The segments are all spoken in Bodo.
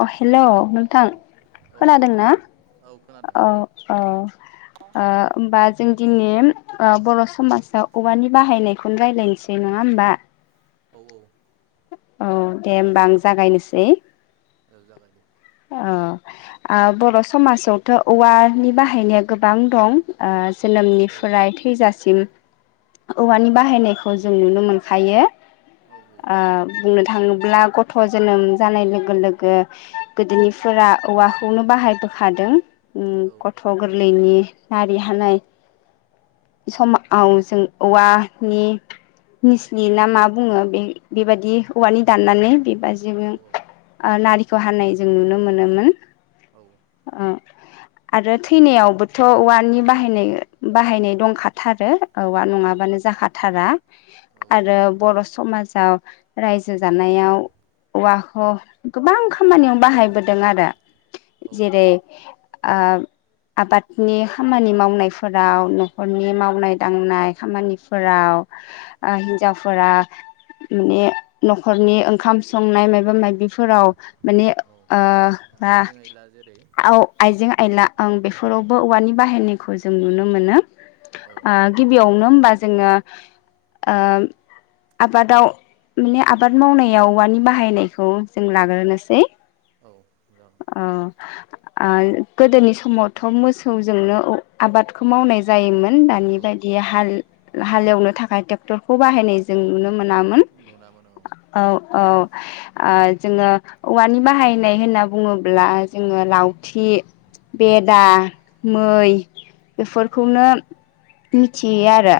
अ हेलौ नोंथां औ औ खोनादों ना औ खोनादों अ अ ओ होनब जों दिनै बर' ओ समाजाव औवानि बाहायनायखौनो रायज्लायनोसै नङा होमबा औ औ औ दे होमबा आं जागायनोसै औ जागायदो औ ओ बर' समाजावथ औवानि बाहायनाया गोबां दं ओ औ औ जोनोमनिफ्राय थैजासिम औवानि बाहायनायखौ जों नुनो मोनखायो औ औ ओ बुंनो थाङोब्ला गथ' जोनोम जानाय लोगो लोगो गोदोनिफोरा औवाखौनो बाहायबोखादों उम औ गथ' गोरलैनि नारि हानाय समाव जों औवानि निसनि ना मा बुङो बे बेबायदि औवानि दाननानै औ [unintelligible] ओ नारि खौ हानाय जों नुनो मोनोमोन अ आरो थैनायावबोथ औवानि बाहायनाय बाहायनाय दंखाथारो औवा नङाबानो जाखाथारा आरो बर' समाजाव रायजो जानायाव औवाखौ गोबां खामानियाव बाहायबोदों आरो औ जेरै आह आबादनि खामानि मावनायफोराव न'खरनि मावनाय दांनाय खामानिफोराव ओ हिन्जावफोरा माने न'खरनि ओंखाम संनाय मायबा बायबिफोराव माने ओ आ आइजें आइला जेरै आव आइजें आइला ओं औ बेफोरावबो औवानि बाहायनाय खौ जों नुनो मोनो औ ओ गिबियावनो होमबा जोङो ओ आबादाव माने आबाद मावनायाव औनि बाहायनायखौ जों लाग्रोनोसै औ अ ओ गोदोनि समावथ' मोसौजोंनो आबादखौ मावनाय जायोमोन दानि औ बायदि औ हाल हालेवनो था खाय ट्रेक्टरखौ बाहायनाय जों नुनो मोना नुना मोनो औ औ ओ जोङो औवानि बाहायनाय होनना बुङोब्ला जोङो लावथि बेदा मै औ बेफोरखौनो औ मिथियो आरो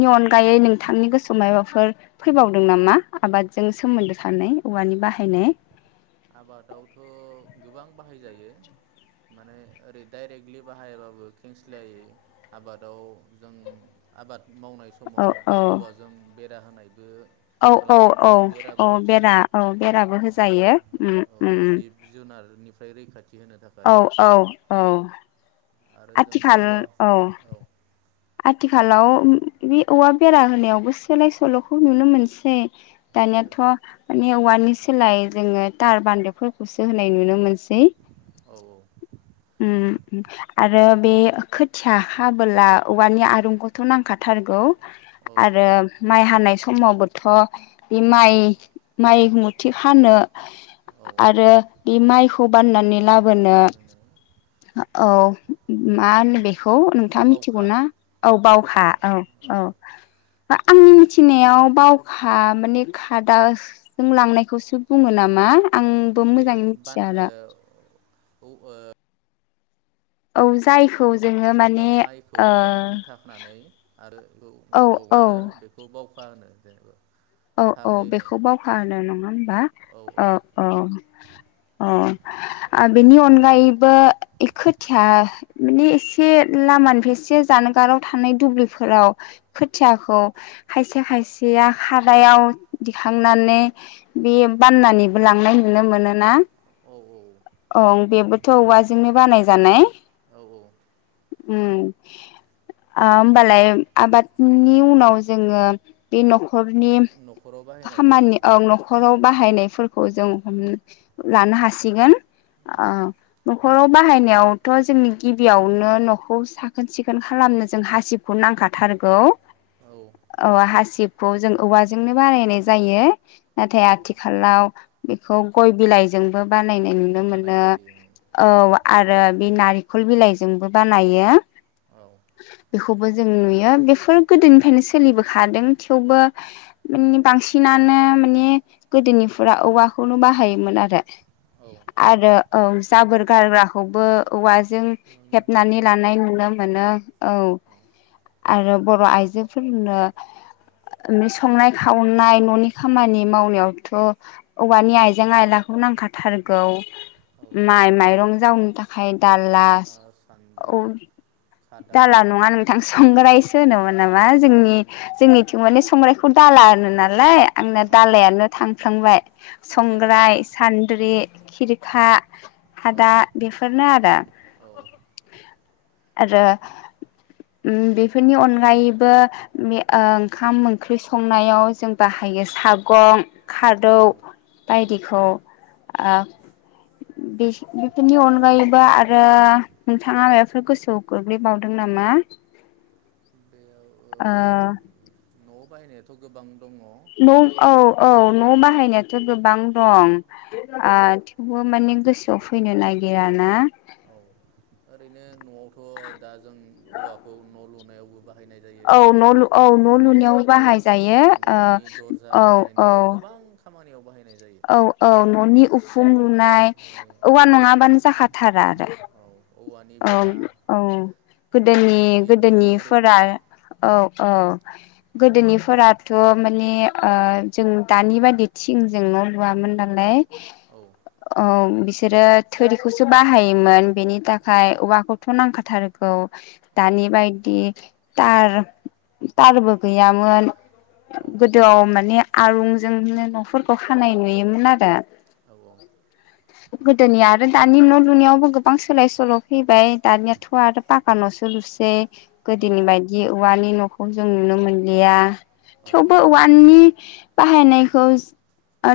औ अनगायै नों थांनि गोसोआव मायबाफोर फैबावदों नामा आबादजों सोमोन्दो थानाय औवानि बाहायनाय आबादावथ' गोबां बाहायजायो माने ओरै दाइरेक्टलि बाहायाबाबो खेंसलियायै आबादाव जों आबाद मावनाय औ समाव औ औवाजों बेरा होनायबो औ औ खालामनाय औ बेराबो औ बेरा होजायो औ बेराबो होजायो उम औ उम जिब जुनारनिफ्राय रैखा थि होनो थाखाय औ औ औ आरो जों आथिखाल औवा औ आथिखालाव बे औवा बेरा होनायावबो सोलाय सोल'खौ नुनो मोनसै औ दानियाथ' औवानि सोलाय जोङो थार बान्दोफोरखौसो होनाय नुनो मोनस औ औ आरो बे खोथिया हाबोला औवानि आरुंखौथ' नांखाथारगौ औ आरो माइ हानाय समावबोथ' बे औ माइ माइ मुथि खानो औ आरो बि माइखौ बाननानै ला [unintelligible] औ मा होन बे खौ नोंथाङा बावखा मिथिगौना? औ बावखा औ औ आंनि मिथिनायाव बावखा माने खादाजों लांनायखौसो बुङो नामा आंबो बै मोजाङै बान मिथिया आरो ओ औ ओ औ जायखौ जोङो माने माइखौ ओ मुथाखानै आरो बे औ अ औ बानो बेखौ बावखा होनो जेनेबा औ औ फारनै बेखौ बावखा होनो नङा होमबा औ औ अ अ अ आरो बेनि अनगायैबो खो खोथिया माने एसे लामानिफ्राय एसे जानगाराव थानाय दुब्लिफोराव खोथियाखौ खायसे खायसे आ खा दायाव दिखां औ नानै बे बाननानैबो लांनाय नुनो मोनोना औ अ बेबो थ' औवाजोंनो बानायजानाय औ औ उम आ ओमबालाय आबादनि उनाव जोङो बे न'खर नि न'खराव बाहायनायखौ खामानि औ ओं न'खराव बाहायनायफोर खौ जों हम लानो हासिगोन ओ न'खराव बाहायनायावथ' जोंनि गिबियावनो न'खौ साखोन सिखोन खालामनो जों हासिबखौ नांखाथारगौ औ हासिब जों औवा जोंनो बानाय नायनाय जायो। औ नाथाय आथिखालाव बेखौ गय बिलाइजोंबो बानाय नायनाय नुनो बानाय मोनो जायो औ आरो बे नारिखल बिलाइजोंबो बानायो। औ बेखौबो जों नुयो बेफोर गोदोनिफायनो सोलिबोखादों। थेवबो माने बांसिनानो माने गोदोनिफोरा औवाखौनो बाहायोमोन आरो। औ आरो औ जाबोर गारग्राखौबो औवाजों नोंनो हेबनानै बानायनाय जायो लानाय औ नुनो मोनो औ। आरो बर' आइजोफोरनो संनाय खावनाय न'नि खामानि मावनायावथ' औवानि आइजें आइलाखौ नांखाथारगौ। औ माइ माइरं जावनि थाखाय दालास औ सान्द्रि खादा दाला नङा नोंथां संग्राय होनोमोन नामा जोंनि जोंनि थिं माने संग्रायखौ दाला होनो नालाय। आंना अ दालायानो थांफ्लांबाय जेबो नङा संग्राय, सान्द्रि, खिरखा, औ खादा बेफोरनो आरो। औ आरो उम बेफोरनि अनगायैबो बे ओ ओंखाम ओंख्रि संनायाव जों बाहायो सागं खारदौ औ औ बायदिखौ ओ बेफोरनि अनगायैबो आरो नोंथाङा मायबाफोर गोसोआव गोग्लैबावदों नामा? ओ न' बायनायाथ' गोबां दङ औ न' औ औ न' बाहायनायाथ' गोबां दं। औ ओ थेवबो माने गोसोआव फैनो ना गैयाना औ ओरैनो न'आवथ' दा जों औवाखौ न' लुनायाव औ न औ न' लुनायाव बाहायजायो न'नि दरजा औ औ बानायनाय गोबां खामानियाव बाहायनाय जायो औ औ न'नि उखुम लुनाय ओमफ्राय औवा नङाबानो जाखा थारा आरो। औ औवानि औ बेरा औ गोदोनि इन्जुर गोदोनिफोरा औ औ गोदोनिफोराथ माने ओ जों दानि बादि थिंजों न लुवामोन नालाय। औ औ बिसोरो थोरिखौसो बाहायोमोन बेनि थाखाय औ खाय औवाखौथ नांखाथारगौ औ दानि बायदि थार तारबो गैयामोन। गोदोआव माने आरुंजोंनो नफोरखौ खानाय नुयोमोन आरो। औ औ गोदोनिया आरो दानि न लुनायावबो गोबां सोलाय सोल फैबाय दानिया थ आरो पाका नसो लुसेै। औ गोदोनि बायदि औवानि नखौ जों नुनो मोनलिया। औ थेउबो औवानि बाहायनायखौ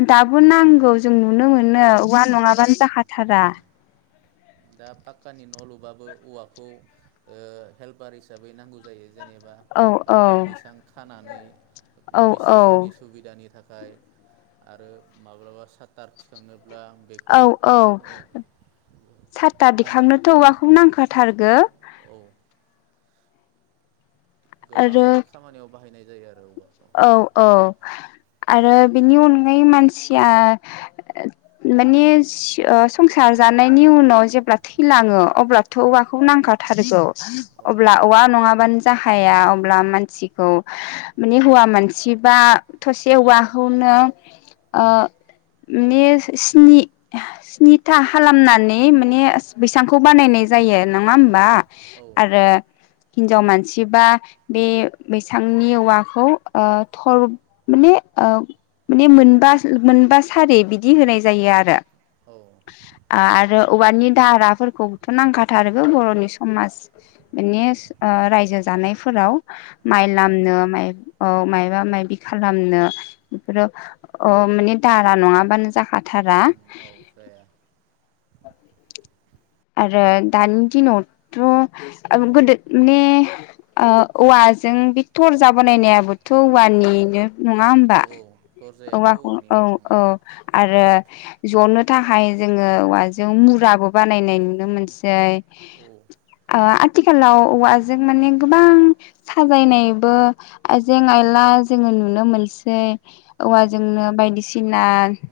दाबो नांगौ। जों नुनो मोनो नांगौ औवा नेवसिनो हाया नङाबानो आरो जाखाथारा। दा पाक्कानि न लुबाबो औवाखौ ओ हेल्पार हिसाबै नांगौ जायो। जेनेबा औ ओ औ बैसां खानानै औ मिस्थ्रिफोरनि सुबिदानि थाख खाय आरो माब्लाबा साथार थिखांनो अब्ला आं बेखौ औ ओ थार हम दिखांनोथ औवाखौ नांखा थारगो। औ गोबां आरो खामानियाव बाहायनाय जायो आरो अबा औ औ आरो बेनि अनगायै मानसिया माने संसार ओ जानायनि उनाव जेब्ला थैलाङो अब्लाथ औवाखौ औ नांखाथारगौ। औ अब्ला औवा नङाबानो जाहाया अब्ला मानसिखौ माने हौवा मानसिबा थसे औवाखौनो ओ माने स्नि स्निथा खालामनानै माने बैसांखौ बानायनाय जायो नङा होमबा? औ आरो हिनजाव मानसिबा बे बैसांनि औवा खौ ओ थर माने ओ माने मोनबा मोनबा सारि बिदि होनाय जायो आरो। औ आरो औवानि दारा फोरखौबोथ नांखाथारगो बर'नि समाज माने औ ओ रायजो जानायफोराव। औ माइ दा लामनो माइ औ मायबा माबि खालामनो बेफोरो औ माने दारा नङाबानो जाखाथारा। औ जाया। आरो दानि दिनावथ' गोदो माने ओ औवाजों बे थरजा बानायनायाबोथ औवानिनो। नङा औ होनबा? औ दरजायाबो औवाखौ औ औवानिनो औ उम आरो जनो थाखाय जोङो औवाजों मुराबो बानाय नाय नुयो नुनो मोनसै औ ओ आ आथिखालाव औवाजों माने गोबां साजायनायबो आइजें आइला जोङो नुनो मोनसै औ औवाजोंनो बायदिसिना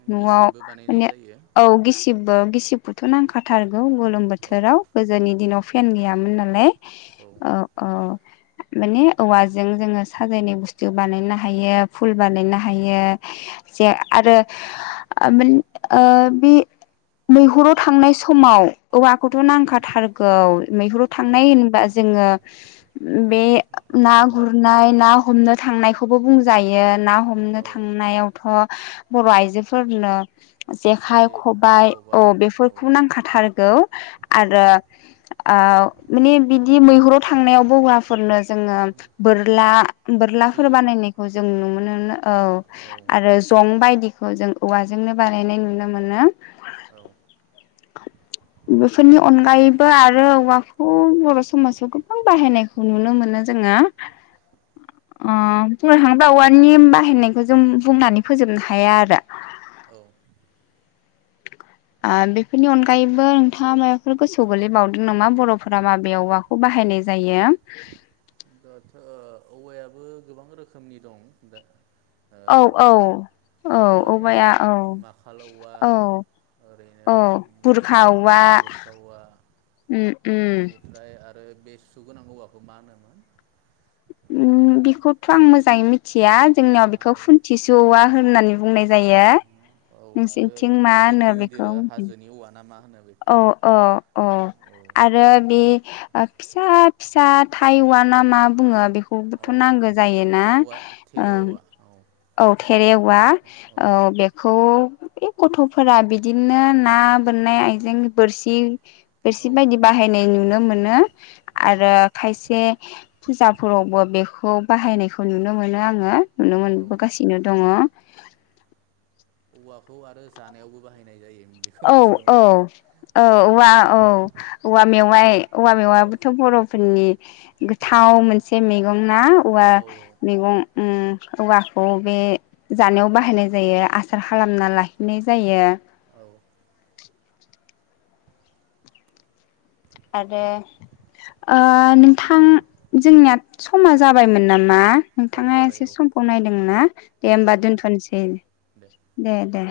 न'आव गिसिबबो बानायनाय माने जायो औ गिसिबबो गिसिब बोथ' नांखा थारगौ गोलोम औ बोथोराव गोजोनि दिनाव फै पेन गैयामोन नालाय औ अ अ माने औवाजों जोङो साजायनाय बुस्थु बानायनो हायो फुल बानायनो हायो जे आरो ओ बे मैहुराव थांनाय सम समाव औवाखौथ' नांखाथारगौ मैहुराव औ थांनाय होनबा जोङो बे ना बोरला गुरनाय ना हमनाय थांनायखौबो बुंजायो ना हमनो औ थांनायावथ' बर' आयजोफोरनो जेखाइ खबाइ औ बेफोरखौ नांखा थारगौ औ आरो ओ माने बि मैहुराव थांनायावबो हौवाफोरनो जोङो बोरला बोरलाफोर थिर बानायनायखौ जों नुनो। नुनो औ आरो जं बाय दिखौ जों औवाजोंनो बानायनाय नुनो मोनो। औ बेफोरनि अनगायैबो आरो औवाखौ बर' समाजाव गोबां बाहायनायखौ नुनो मोनो जोङो ओ बुंनो थाङोबा औवानि बाहायनायखौ जों बुंनानै फोजोबनो हाया आरो औ आ बेफोरनि अनगायैबो नोंथाङा माबाफोर गोसोआव गोलैबावदों नामा बर'फोरा माबे औवाखौ बाहायनाय जायो। दाथ' औवायाबो गोबां रोखोमनि दं। दा औ औ ओ औ औवाया औ माखाल औवा औ औ ओरैनो बुरखा औवा-' बुरखा औवा बेनिफ्राय आरो बे सुगोनां औवाखौ मा होनोमोन? उ ओ बेखौथ' आं मोजाङै मिथि या जोंनियाव बेखौ आरो खुन्थिसौ औवा होननानै बुंनाय जायो। औ आरो नोंसोनिथिं बे मा होनो गिदिर गिदिर बेखौ हाजोनि औवा ना मा होनो बेखौ औ औ औ औ आरो बे फिसा फिसा थाइ औवा ना मा बुङो बे बखौबोथ' औ नांगौ जायोना औवा उ थेरे औवा औ औ थेरे औवा औ बेखौ बे गथ'फोरा बिदिनो ना बोननाय आय जें बोरसि बोरसि बायदि औ बाहायनाय नुनो मोनो आरो खायसे फुजाफोरावबो बेखौ बाहायनायखौ नुनो मोनो आङो नुनो औ मोनबोगासिनो दङ औवाखौ आरो जानायावबो बाहायनाय जायो बेखौ औ मिथिगौ औ ना औ औवा औ औवा मेवाइ औवा औ मेवायाबोथ' बर'फोरनि गोथाव मोनसे मैगं ना औवा औ मैगं उम औवाखौ बे जानायाव बाहायनाय जायो आसार खालामना लाखिनाय जायो औ [inaudible] आरो ओ नोंथां जोंनिया समा जाबायमोन नामा? औ नोंथाङा जाबाय एसे औ समखौ नायदोंना दे औ होमबा जाबाय दोनथ'नोसै दे दे